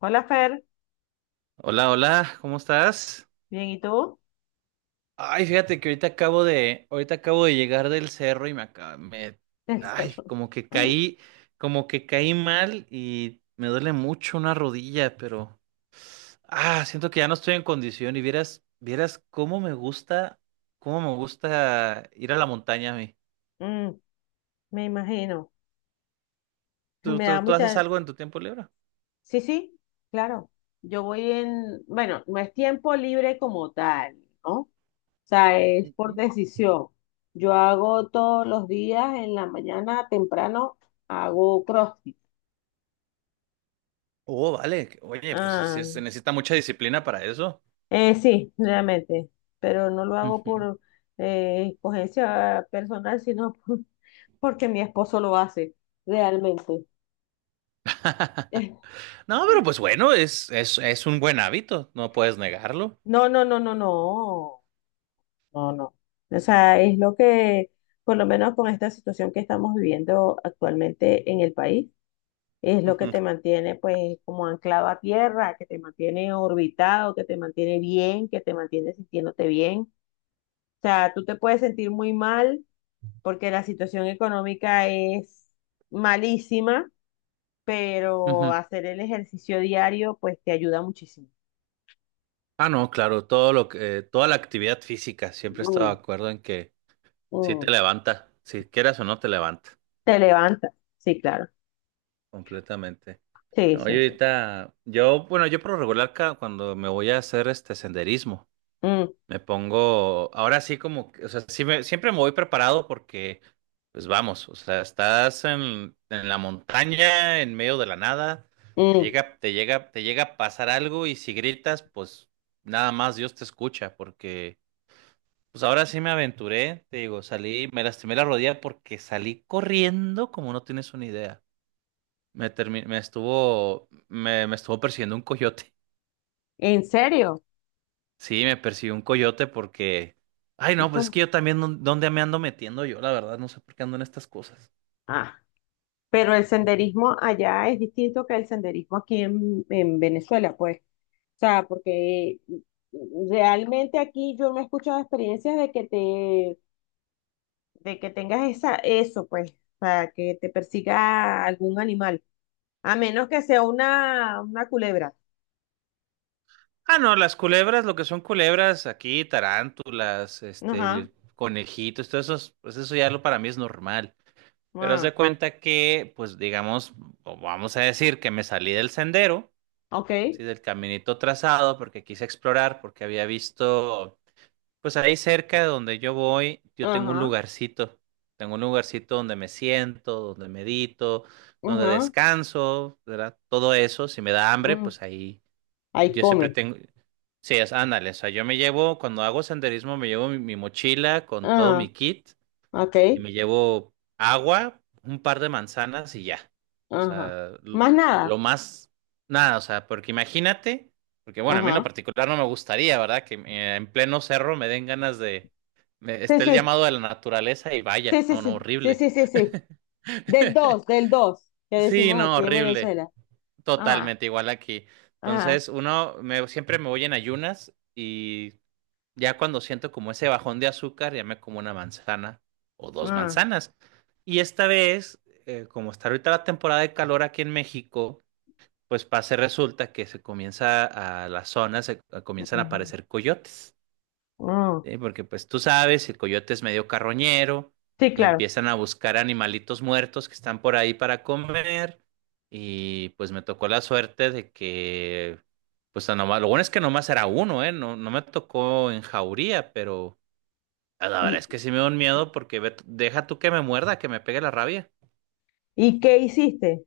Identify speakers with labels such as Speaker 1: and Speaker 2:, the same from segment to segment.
Speaker 1: Hola Fer.
Speaker 2: Hola, hola, ¿cómo estás?
Speaker 1: Bien, ¿y tú?
Speaker 2: Ay, fíjate que ahorita acabo de llegar del cerro y
Speaker 1: El
Speaker 2: ay,
Speaker 1: cerro.
Speaker 2: como que caí mal y me duele mucho una rodilla, pero, ah, siento que ya no estoy en condición y vieras cómo me gusta ir a la montaña a mí.
Speaker 1: Mm. Me imagino.
Speaker 2: ¿Tú,
Speaker 1: Me da
Speaker 2: tú, tú haces
Speaker 1: mucha.
Speaker 2: algo en tu tiempo libre?
Speaker 1: Sí, sí, claro. Yo voy en, bueno, no es tiempo libre como tal, ¿no? O sea, es por
Speaker 2: Ujú.
Speaker 1: decisión. Yo hago todos los días en la mañana temprano, hago CrossFit.
Speaker 2: Oh, vale. Oye, pues sí, sí,
Speaker 1: Ah,
Speaker 2: se necesita mucha disciplina para eso.
Speaker 1: sí, realmente, pero no lo hago por escogencia personal, sino porque mi esposo lo hace, realmente.
Speaker 2: No, pero pues bueno, es un buen hábito, no puedes negarlo.
Speaker 1: No, no, no, no, no, no, no. O sea, es lo que, por lo menos con esta situación que estamos viviendo actualmente en el país, es lo que
Speaker 2: Ujú,
Speaker 1: te mantiene pues como anclado a tierra, que te mantiene orbitado, que te mantiene bien, que te mantiene sintiéndote bien. O sea, tú te puedes sentir muy mal porque la situación económica es malísima, pero
Speaker 2: ujú.
Speaker 1: hacer el ejercicio diario pues te ayuda muchísimo.
Speaker 2: Ah, no, claro, toda la actividad física, siempre he estado de
Speaker 1: Mm,
Speaker 2: acuerdo en que sí
Speaker 1: mm.
Speaker 2: te levanta, si quieras o no te levanta,
Speaker 1: Te levanta, sí, claro.
Speaker 2: completamente.
Speaker 1: Sí,
Speaker 2: No,
Speaker 1: sí,
Speaker 2: yo
Speaker 1: sí.
Speaker 2: ahorita, yo, bueno, yo por lo regular cuando me voy a hacer este senderismo.
Speaker 1: Mm,
Speaker 2: Me pongo, ahora sí como, o sea, siempre me voy preparado porque, pues vamos, o sea, estás en la montaña, en medio de la nada,
Speaker 1: mm.
Speaker 2: te llega a pasar algo y si gritas, pues nada más Dios te escucha porque, pues ahora sí me aventuré, te digo, salí, me lastimé la rodilla porque salí corriendo como no tienes una idea. Me me estuvo persiguiendo un coyote.
Speaker 1: ¿En serio?
Speaker 2: Sí, me persiguió un coyote porque. Ay,
Speaker 1: ¿Y
Speaker 2: no, pues es que
Speaker 1: cómo?
Speaker 2: yo también, ¿dónde me ando metiendo yo? La verdad, no sé por qué ando en estas cosas.
Speaker 1: Ah, pero el senderismo allá es distinto que el senderismo aquí en Venezuela, pues. O sea, porque realmente aquí yo no he escuchado experiencias de que te, de que tengas esa, eso, pues, para que te persiga algún animal. A menos que sea una culebra.
Speaker 2: Ah, no, las culebras, lo que son culebras aquí, tarántulas,
Speaker 1: Ajá.
Speaker 2: este, conejitos, todo eso, pues eso ya lo para mí es normal. Pero haz
Speaker 1: Ah,
Speaker 2: de cuenta que, pues digamos, o vamos a decir que me salí del sendero,
Speaker 1: ok.
Speaker 2: sí, del caminito trazado, porque quise explorar, porque había visto. Pues ahí cerca de donde yo voy, yo tengo un
Speaker 1: Ajá.
Speaker 2: lugarcito. Tengo un lugarcito donde me siento, donde medito, donde
Speaker 1: Ajá.
Speaker 2: descanso, ¿verdad? Todo eso, si me da hambre,
Speaker 1: Mm.
Speaker 2: pues ahí
Speaker 1: Ahí
Speaker 2: yo siempre
Speaker 1: come.
Speaker 2: tengo. Sí, es, ándale, o sea, yo me llevo, cuando hago senderismo, me llevo mi mochila con todo mi
Speaker 1: Ah,
Speaker 2: kit
Speaker 1: ok.
Speaker 2: y me llevo agua, un par de manzanas y ya. O
Speaker 1: Ajá.
Speaker 2: sea,
Speaker 1: Más nada.
Speaker 2: lo más, nada, o sea, porque imagínate, porque bueno, a mí en lo
Speaker 1: Ajá.
Speaker 2: particular no me gustaría, ¿verdad? Que en pleno cerro me den ganas de,
Speaker 1: Sí,
Speaker 2: esté el
Speaker 1: sí,
Speaker 2: llamado de la naturaleza y
Speaker 1: sí,
Speaker 2: vaya,
Speaker 1: sí,
Speaker 2: no, no,
Speaker 1: sí, sí,
Speaker 2: horrible.
Speaker 1: sí, sí, sí. Del 2 que
Speaker 2: Sí,
Speaker 1: decimos
Speaker 2: no,
Speaker 1: aquí en
Speaker 2: horrible.
Speaker 1: Venezuela. Ajá,
Speaker 2: Totalmente igual aquí.
Speaker 1: ajá.
Speaker 2: Entonces, siempre me voy en ayunas y ya cuando siento como ese bajón de azúcar, ya me como una manzana o dos
Speaker 1: Ah,
Speaker 2: manzanas. Y esta vez, como está ahorita la temporada de calor aquí en México, pues pasa y resulta que se comienza a las zonas, comienzan a
Speaker 1: ujú,
Speaker 2: aparecer coyotes,
Speaker 1: ah.
Speaker 2: ¿sí? Porque pues tú sabes, el coyote es medio carroñero
Speaker 1: Sí,
Speaker 2: y
Speaker 1: claro.
Speaker 2: empiezan a buscar animalitos muertos que están por ahí para comer. Y pues me tocó la suerte de que, pues lo bueno es que nomás era uno, ¿eh? No, no me tocó en jauría, pero ah, la verdad
Speaker 1: ¿Y,
Speaker 2: es que sí me da un miedo porque deja tú que me muerda, que me pegue la rabia.
Speaker 1: y qué hiciste?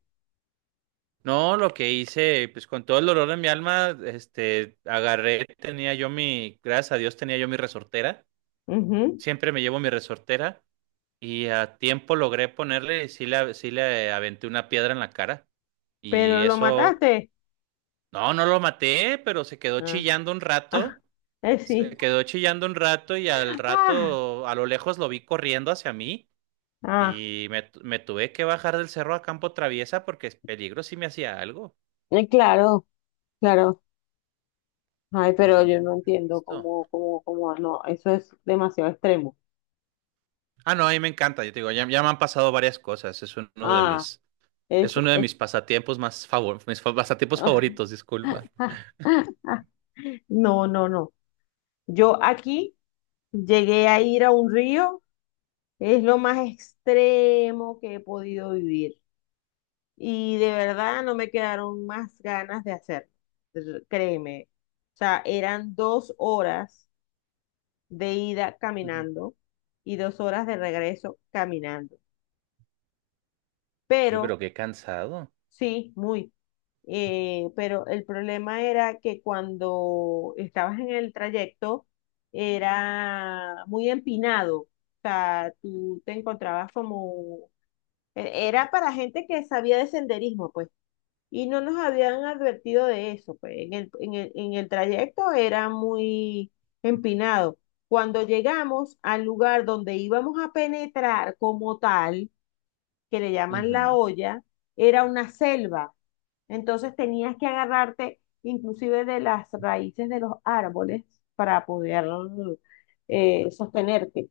Speaker 2: No, lo que hice, pues con todo el dolor de mi alma, este, agarré, gracias a Dios tenía yo mi resortera,
Speaker 1: Ujú.
Speaker 2: siempre me llevo mi resortera y a tiempo logré ponerle, y sí le aventé una piedra en la cara y
Speaker 1: Pero lo
Speaker 2: eso,
Speaker 1: mataste.
Speaker 2: no, no lo maté, pero se quedó
Speaker 1: Ah,
Speaker 2: chillando un
Speaker 1: ah,
Speaker 2: rato,
Speaker 1: sí.
Speaker 2: y al
Speaker 1: Ah,
Speaker 2: rato, a lo lejos lo vi corriendo hacia mí.
Speaker 1: ah.
Speaker 2: Y me, me tuve que bajar del cerro a campo traviesa porque es peligro si me hacía algo.
Speaker 1: Claro, claro. Ay,
Speaker 2: No
Speaker 1: pero
Speaker 2: tiene
Speaker 1: yo
Speaker 2: que
Speaker 1: no
Speaker 2: estar
Speaker 1: entiendo
Speaker 2: listo.
Speaker 1: cómo, no, eso es demasiado extremo.
Speaker 2: Ah, no, a mí me encanta. Yo te digo, ya me han pasado varias cosas.
Speaker 1: Ah, es,
Speaker 2: Es uno de
Speaker 1: es,
Speaker 2: mis pasatiempos más favor, mis fa- pasatiempos favoritos, disculpa.
Speaker 1: No, no, no. Yo aquí llegué a ir a un río, es lo más extremo que he podido vivir. Y de verdad no me quedaron más ganas de hacerlo. Créeme. O sea, eran 2 horas de ida
Speaker 2: Ujú.
Speaker 1: caminando y 2 horas de regreso caminando.
Speaker 2: Sí,
Speaker 1: Pero
Speaker 2: pero qué cansado.
Speaker 1: Sí, muy. Pero el problema era que cuando estabas en el trayecto era muy empinado. O sea, tú te encontrabas como. Era para gente que sabía de senderismo, pues. Y no nos habían advertido de eso, pues. En el trayecto era muy empinado. Cuando llegamos al lugar donde íbamos a penetrar como tal, que le llaman la
Speaker 2: Ujú.
Speaker 1: olla, era una selva. Entonces tenías que agarrarte inclusive de las raíces de los árboles para poder sostenerte.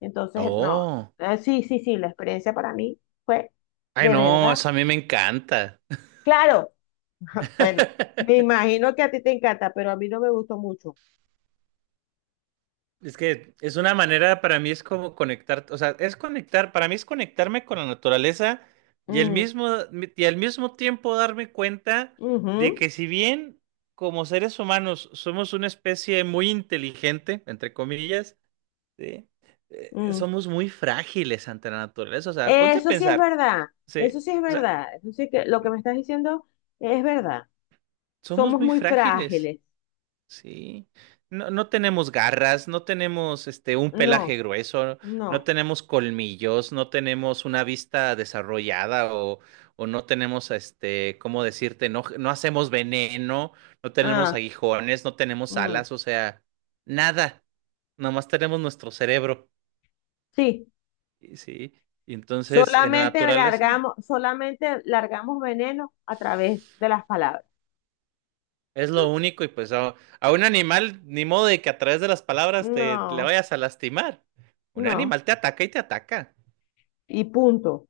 Speaker 1: Entonces, no,
Speaker 2: Oh.
Speaker 1: sí, sí, sí, la experiencia para mí fue
Speaker 2: Ay,
Speaker 1: de
Speaker 2: no,
Speaker 1: verdad.
Speaker 2: eso a mí me encanta.
Speaker 1: Claro, bueno, me imagino que a ti te encanta, pero a mí no me gustó mucho.
Speaker 2: Es que es una manera, para mí es como conectar, o sea, es conectar, para mí es conectarme con la naturaleza y
Speaker 1: Mm,
Speaker 2: y al mismo tiempo darme cuenta de
Speaker 1: ujú,
Speaker 2: que si bien como seres humanos somos una especie muy inteligente, entre comillas, ¿sí?
Speaker 1: mm.
Speaker 2: Somos muy frágiles ante la naturaleza. O sea, ponte a
Speaker 1: Eso sí es
Speaker 2: pensar,
Speaker 1: verdad, eso
Speaker 2: sí,
Speaker 1: sí es
Speaker 2: o sea,
Speaker 1: verdad, eso sí que lo que me estás diciendo es verdad.
Speaker 2: somos
Speaker 1: Somos
Speaker 2: muy
Speaker 1: muy
Speaker 2: frágiles.
Speaker 1: frágiles.
Speaker 2: Sí, no, no tenemos garras, no tenemos este un pelaje
Speaker 1: No,
Speaker 2: grueso, no
Speaker 1: no.
Speaker 2: tenemos colmillos, no tenemos una vista desarrollada o no tenemos este, ¿cómo decirte? No, no hacemos veneno, no tenemos
Speaker 1: Ah,
Speaker 2: aguijones, no tenemos
Speaker 1: mm,
Speaker 2: alas, o sea, nada. Nomás tenemos nuestro cerebro.
Speaker 1: sí.
Speaker 2: Y sí. Y entonces, en la
Speaker 1: Solamente
Speaker 2: naturaleza.
Speaker 1: largamos, solamente largamos veneno a través de las palabras.
Speaker 2: Es lo único y pues a un animal, ni modo de que a través de las palabras te le
Speaker 1: No,
Speaker 2: vayas a lastimar. Un
Speaker 1: no.
Speaker 2: animal te ataca.
Speaker 1: Y punto.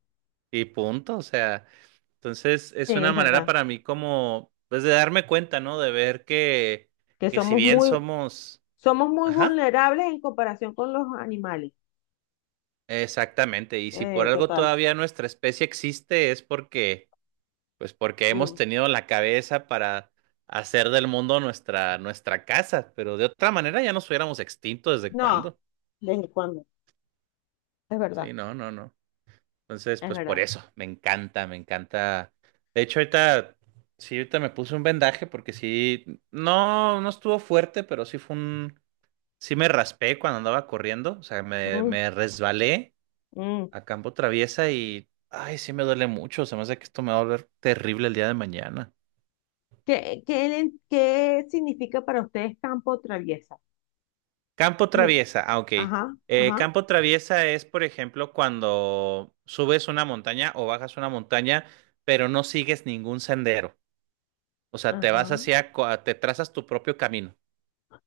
Speaker 2: Y punto, o sea. Entonces
Speaker 1: Sí,
Speaker 2: es una
Speaker 1: es
Speaker 2: manera
Speaker 1: verdad.
Speaker 2: para mí como, pues de darme cuenta, ¿no? De ver
Speaker 1: Que
Speaker 2: que si
Speaker 1: somos
Speaker 2: bien
Speaker 1: muy,
Speaker 2: somos.
Speaker 1: somos muy
Speaker 2: Ajá,
Speaker 1: vulnerables en comparación con los animales.
Speaker 2: exactamente. Y si por algo
Speaker 1: Total.
Speaker 2: todavía nuestra especie existe es porque, pues porque hemos
Speaker 1: Mm.
Speaker 2: tenido la cabeza para hacer del mundo nuestra casa. Pero de otra manera ya nos hubiéramos extinto desde
Speaker 1: No,
Speaker 2: cuándo.
Speaker 1: ¿desde cuándo? Es verdad,
Speaker 2: Sí, no, no, no. Entonces,
Speaker 1: es
Speaker 2: pues por
Speaker 1: verdad.
Speaker 2: eso, me encanta, me encanta. De hecho, ahorita, sí, ahorita me puse un vendaje porque sí, no, no estuvo fuerte, pero sí fue un, sí me raspé cuando andaba corriendo, o sea,
Speaker 1: Mm,
Speaker 2: me resbalé
Speaker 1: mm.
Speaker 2: a campo traviesa y, ay, sí me duele mucho, se me hace que esto me va a volver terrible el día de mañana.
Speaker 1: ¿Qué significa para ustedes campo traviesa?
Speaker 2: Campo
Speaker 1: Me
Speaker 2: traviesa, ah, ok.
Speaker 1: Ajá, ajá,
Speaker 2: Campo traviesa es, por ejemplo, cuando subes una montaña o bajas una montaña, pero no sigues ningún sendero. O sea, te vas
Speaker 1: ajá.
Speaker 2: hacia, te trazas tu propio camino,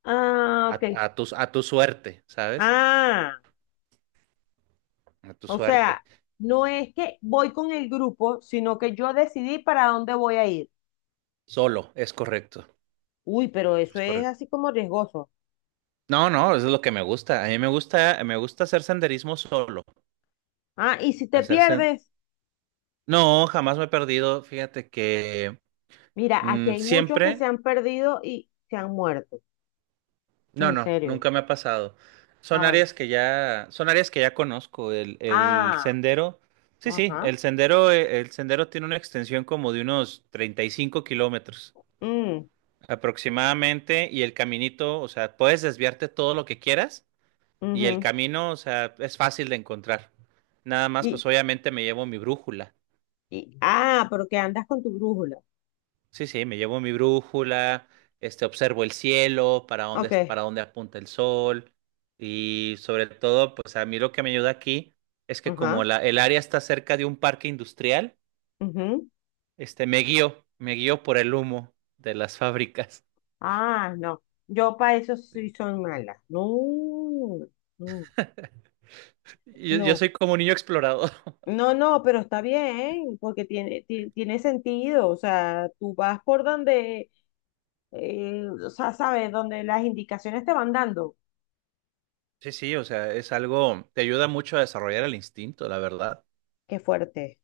Speaker 1: Ah,
Speaker 2: a,
Speaker 1: ok.
Speaker 2: a tu suerte, ¿sabes?
Speaker 1: Ah,
Speaker 2: A tu
Speaker 1: o
Speaker 2: suerte.
Speaker 1: sea, no es que voy con el grupo, sino que yo decidí para dónde voy a ir.
Speaker 2: Solo, es correcto,
Speaker 1: Uy, pero eso
Speaker 2: es
Speaker 1: es
Speaker 2: correcto.
Speaker 1: así como riesgoso.
Speaker 2: No, no, eso es lo que me gusta. A mí me gusta hacer senderismo solo.
Speaker 1: Ah, y si te
Speaker 2: Hacer sen-
Speaker 1: pierdes,
Speaker 2: No, jamás me he perdido. Fíjate que
Speaker 1: mira, aquí
Speaker 2: mm,
Speaker 1: hay muchos que se
Speaker 2: siempre,
Speaker 1: han perdido y se han muerto.
Speaker 2: no,
Speaker 1: En
Speaker 2: no,
Speaker 1: serio.
Speaker 2: nunca me ha pasado.
Speaker 1: Ah,
Speaker 2: Son
Speaker 1: bueno.
Speaker 2: áreas que ya, son áreas que ya conozco. El
Speaker 1: Ah,
Speaker 2: sendero, sí, sí,
Speaker 1: ajá.
Speaker 2: el sendero tiene una extensión como de unos 35 kilómetros
Speaker 1: Mm,
Speaker 2: aproximadamente y el caminito, o sea, puedes desviarte todo lo que quieras y el
Speaker 1: ujú.
Speaker 2: camino, o sea, es fácil de encontrar. Nada más,
Speaker 1: Y,
Speaker 2: pues obviamente me llevo mi brújula.
Speaker 1: ah, pero que andas con tu brújula.
Speaker 2: Sí, sí, me llevo mi brújula, este, observo el cielo,
Speaker 1: Ok,
Speaker 2: para dónde apunta el sol y sobre todo, pues a mí lo que me ayuda aquí es que como
Speaker 1: ajá,
Speaker 2: el área está cerca de un parque industrial,
Speaker 1: ujú.
Speaker 2: este, me guío por el humo de las fábricas.
Speaker 1: Ah, no. Yo para eso sí soy mala. No, no,
Speaker 2: Yo
Speaker 1: no.
Speaker 2: soy como un niño explorador.
Speaker 1: No, no, pero está bien, porque tiene sentido. O sea, tú vas por donde, o sea, sabes, donde las indicaciones te van dando.
Speaker 2: Sí, sí, o sea, es algo, te ayuda mucho a desarrollar el instinto, la verdad.
Speaker 1: Qué fuerte.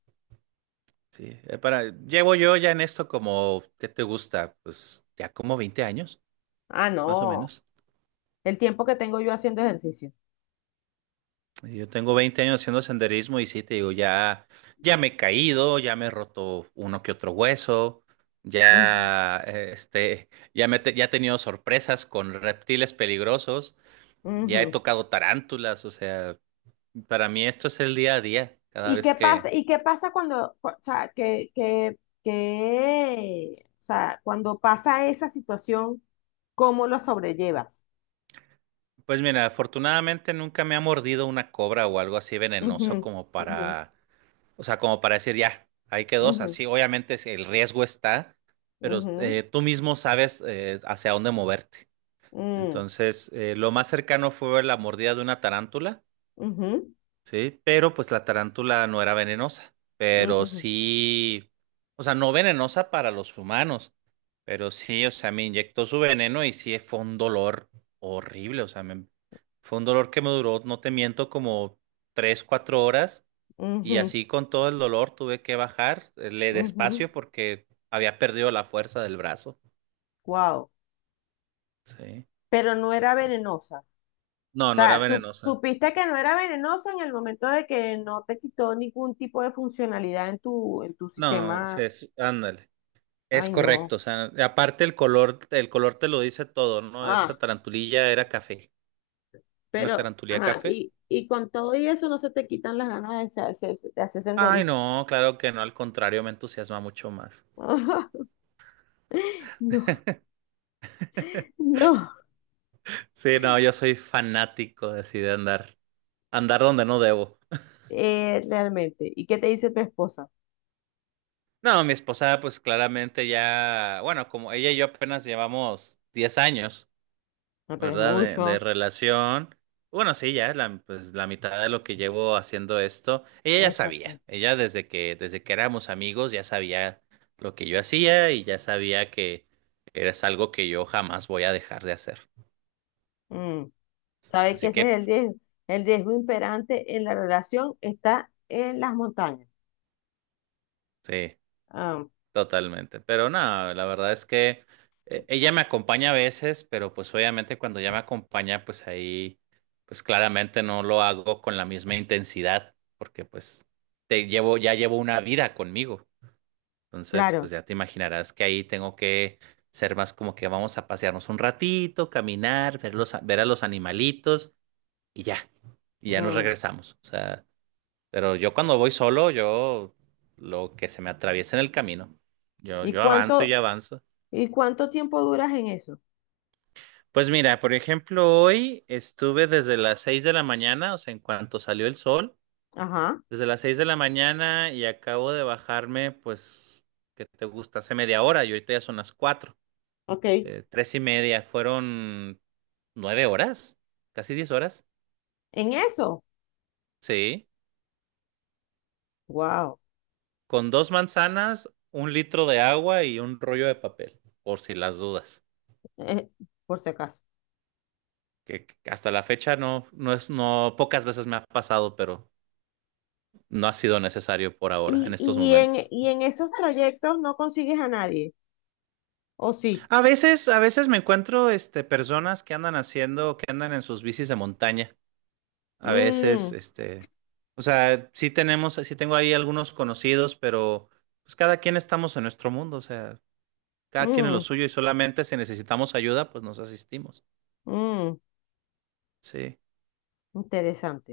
Speaker 2: Sí, para, llevo yo ya en esto como, ¿qué te gusta? Pues ya como 20 años,
Speaker 1: Ah,
Speaker 2: más o
Speaker 1: no.
Speaker 2: menos.
Speaker 1: El tiempo que tengo yo haciendo ejercicio.
Speaker 2: Y yo tengo 20 años haciendo senderismo y sí, te digo, ya, ya me he caído, ya me he roto uno que otro hueso,
Speaker 1: Ujú,
Speaker 2: ya, este, ya me, ya he tenido sorpresas con reptiles peligrosos, ya he
Speaker 1: ujú.
Speaker 2: tocado tarántulas, o sea, para mí esto es el día a día, cada
Speaker 1: ¿Y
Speaker 2: vez
Speaker 1: qué pasa?
Speaker 2: que
Speaker 1: ¿Y qué pasa o sea, o sea, cuando pasa esa situación? ¿Cómo lo sobrellevas?
Speaker 2: pues mira, afortunadamente nunca me ha mordido una cobra o algo así
Speaker 1: Ujú,
Speaker 2: venenoso como
Speaker 1: ujú,
Speaker 2: para, o sea, como para decir ya, ahí quedó, o sea,
Speaker 1: ujú,
Speaker 2: sí, obviamente sí, el riesgo está, pero
Speaker 1: ujú,
Speaker 2: tú mismo sabes hacia dónde moverte.
Speaker 1: mm,
Speaker 2: Entonces, lo más cercano fue la mordida de una tarántula.
Speaker 1: ujú,
Speaker 2: Sí, pero pues la tarántula no era venenosa, pero
Speaker 1: ujú,
Speaker 2: sí, o sea, no venenosa para los humanos, pero sí, o sea, me inyectó su veneno y sí fue un dolor horrible, o sea, fue un dolor que me duró, no te miento, como 3, 4 horas y
Speaker 1: ujú,
Speaker 2: así con todo el dolor tuve que bajar, le
Speaker 1: ujú.
Speaker 2: despacio porque había perdido la fuerza del brazo.
Speaker 1: Wow.
Speaker 2: Sí.
Speaker 1: Pero no era venenosa. O
Speaker 2: No, no era
Speaker 1: sea, sup-
Speaker 2: venenosa.
Speaker 1: supiste que no era venenosa en el momento de que no te quitó ningún tipo de funcionalidad en tu
Speaker 2: No,
Speaker 1: sistema.
Speaker 2: se, ándale. Es
Speaker 1: Ay, no.
Speaker 2: correcto, o sea, aparte el color te lo dice todo, ¿no?
Speaker 1: Ah,
Speaker 2: Esta tarantulilla era café, una
Speaker 1: pero,
Speaker 2: tarantulilla
Speaker 1: ajá,
Speaker 2: café.
Speaker 1: y con todo y eso no se te quitan las ganas de, de hacer
Speaker 2: Ay,
Speaker 1: senderismo.
Speaker 2: no, claro que no, al contrario, me entusiasma mucho más.
Speaker 1: No, no.
Speaker 2: Sí, no, yo soy fanático de así de andar, andar donde no debo.
Speaker 1: Realmente. ¿Y qué te dice tu esposa?
Speaker 2: No, mi esposa, pues claramente ya, bueno, como ella y yo apenas llevamos 10 años.
Speaker 1: No, pero es
Speaker 2: ¿Verdad? De
Speaker 1: mucho.
Speaker 2: relación. Bueno, sí, ya la, pues, la mitad de lo que llevo haciendo esto, ella ya
Speaker 1: Exacto.
Speaker 2: sabía, ella desde que éramos amigos ya sabía lo que yo hacía y ya sabía que es algo que yo jamás voy a dejar de hacer.
Speaker 1: Mm. ¿Sabe que
Speaker 2: Así
Speaker 1: ese es
Speaker 2: que,
Speaker 1: el riesgo? El riesgo imperante en la relación está en las montañas.
Speaker 2: sí,
Speaker 1: Ah,
Speaker 2: totalmente. Pero no, la verdad es que ella me acompaña a veces, pero pues obviamente cuando ella me acompaña, pues ahí, pues claramente no lo hago con la misma intensidad, porque pues te llevo, ya llevo una vida conmigo. Entonces,
Speaker 1: claro.
Speaker 2: pues ya te imaginarás que ahí tengo que ser más como que vamos a pasearnos un ratito, caminar, ver los, ver a los animalitos y ya, y ya nos
Speaker 1: Mm.
Speaker 2: regresamos. O sea, pero yo cuando voy solo, yo lo que se me atraviesa en el camino,
Speaker 1: ¿Y
Speaker 2: yo avanzo y
Speaker 1: cuánto,
Speaker 2: avanzo.
Speaker 1: y cuánto tiempo duras en eso?
Speaker 2: Pues mira, por ejemplo, hoy estuve desde las 6 de la mañana, o sea, en cuanto salió el sol,
Speaker 1: Ajá,
Speaker 2: desde las 6 de la mañana y acabo de bajarme, pues, ¿qué te gusta? Hace media hora y ahorita ya son las cuatro.
Speaker 1: ok.
Speaker 2: 3:30, fueron 9 horas, casi 10 horas.
Speaker 1: ¿En eso?
Speaker 2: Sí,
Speaker 1: Wow,
Speaker 2: con dos manzanas, 1 litro de agua y un rollo de papel, por si las dudas.
Speaker 1: por si acaso.
Speaker 2: Que hasta la fecha no, no es, no, pocas veces me ha pasado, pero no ha sido necesario por ahora,
Speaker 1: ¿Y,
Speaker 2: en estos
Speaker 1: y en,
Speaker 2: momentos.
Speaker 1: y en esos trayectos no consigues a nadie? ¿O sí?
Speaker 2: A veces me encuentro, este, personas que andan haciendo, que andan en sus bicis de montaña. A veces,
Speaker 1: Mm,
Speaker 2: este, o sea, sí tenemos, sí tengo ahí algunos conocidos, pero pues cada quien estamos en nuestro mundo, o sea, cada quien en lo
Speaker 1: mm,
Speaker 2: suyo y solamente si necesitamos ayuda, pues nos asistimos.
Speaker 1: mm.
Speaker 2: Sí,
Speaker 1: Interesante,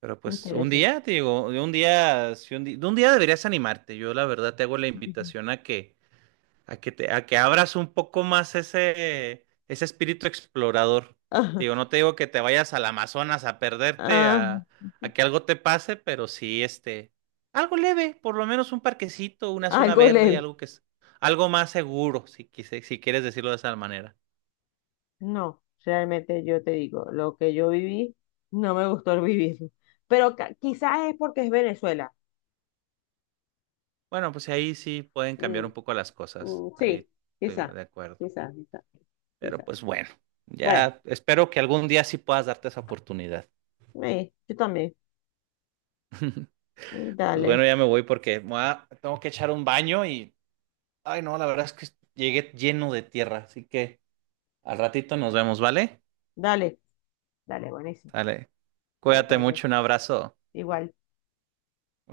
Speaker 2: pero pues un
Speaker 1: interesante.
Speaker 2: día, te digo, de un día, si un di- de un día deberías animarte. Yo la verdad te hago la
Speaker 1: Ujú.
Speaker 2: invitación a que a que te, a que abras un poco más ese, ese espíritu explorador. Digo, no te digo que te vayas al Amazonas a perderte,
Speaker 1: Ah,
Speaker 2: a que algo te pase, pero sí, este, algo leve, por lo menos un parquecito, una
Speaker 1: ah,
Speaker 2: zona
Speaker 1: algo
Speaker 2: verde,
Speaker 1: leve.
Speaker 2: algo que es, algo más seguro, si, si quieres decirlo de esa manera.
Speaker 1: No, realmente yo te digo, lo que yo viví, no me gustó el vivir. Pero quizás es porque es Venezuela.
Speaker 2: Bueno, pues ahí sí pueden cambiar
Speaker 1: Mm,
Speaker 2: un poco las cosas.
Speaker 1: mm,
Speaker 2: Ahí
Speaker 1: sí,
Speaker 2: estoy
Speaker 1: quizá,
Speaker 2: de acuerdo.
Speaker 1: quizá, quizá,
Speaker 2: Pero
Speaker 1: quizá.
Speaker 2: pues bueno,
Speaker 1: Bueno,
Speaker 2: ya espero que algún día sí puedas darte esa oportunidad.
Speaker 1: sí, yo también.
Speaker 2: Pues bueno,
Speaker 1: Dale,
Speaker 2: ya me voy porque tengo que echar un baño y ay, no, la verdad es que llegué lleno de tierra, así que al ratito nos vemos, ¿vale?
Speaker 1: dale, dale, buenísimo.
Speaker 2: Sale.
Speaker 1: Dale,
Speaker 2: Cuídate
Speaker 1: pues,
Speaker 2: mucho, un abrazo.
Speaker 1: igual.
Speaker 2: Bye.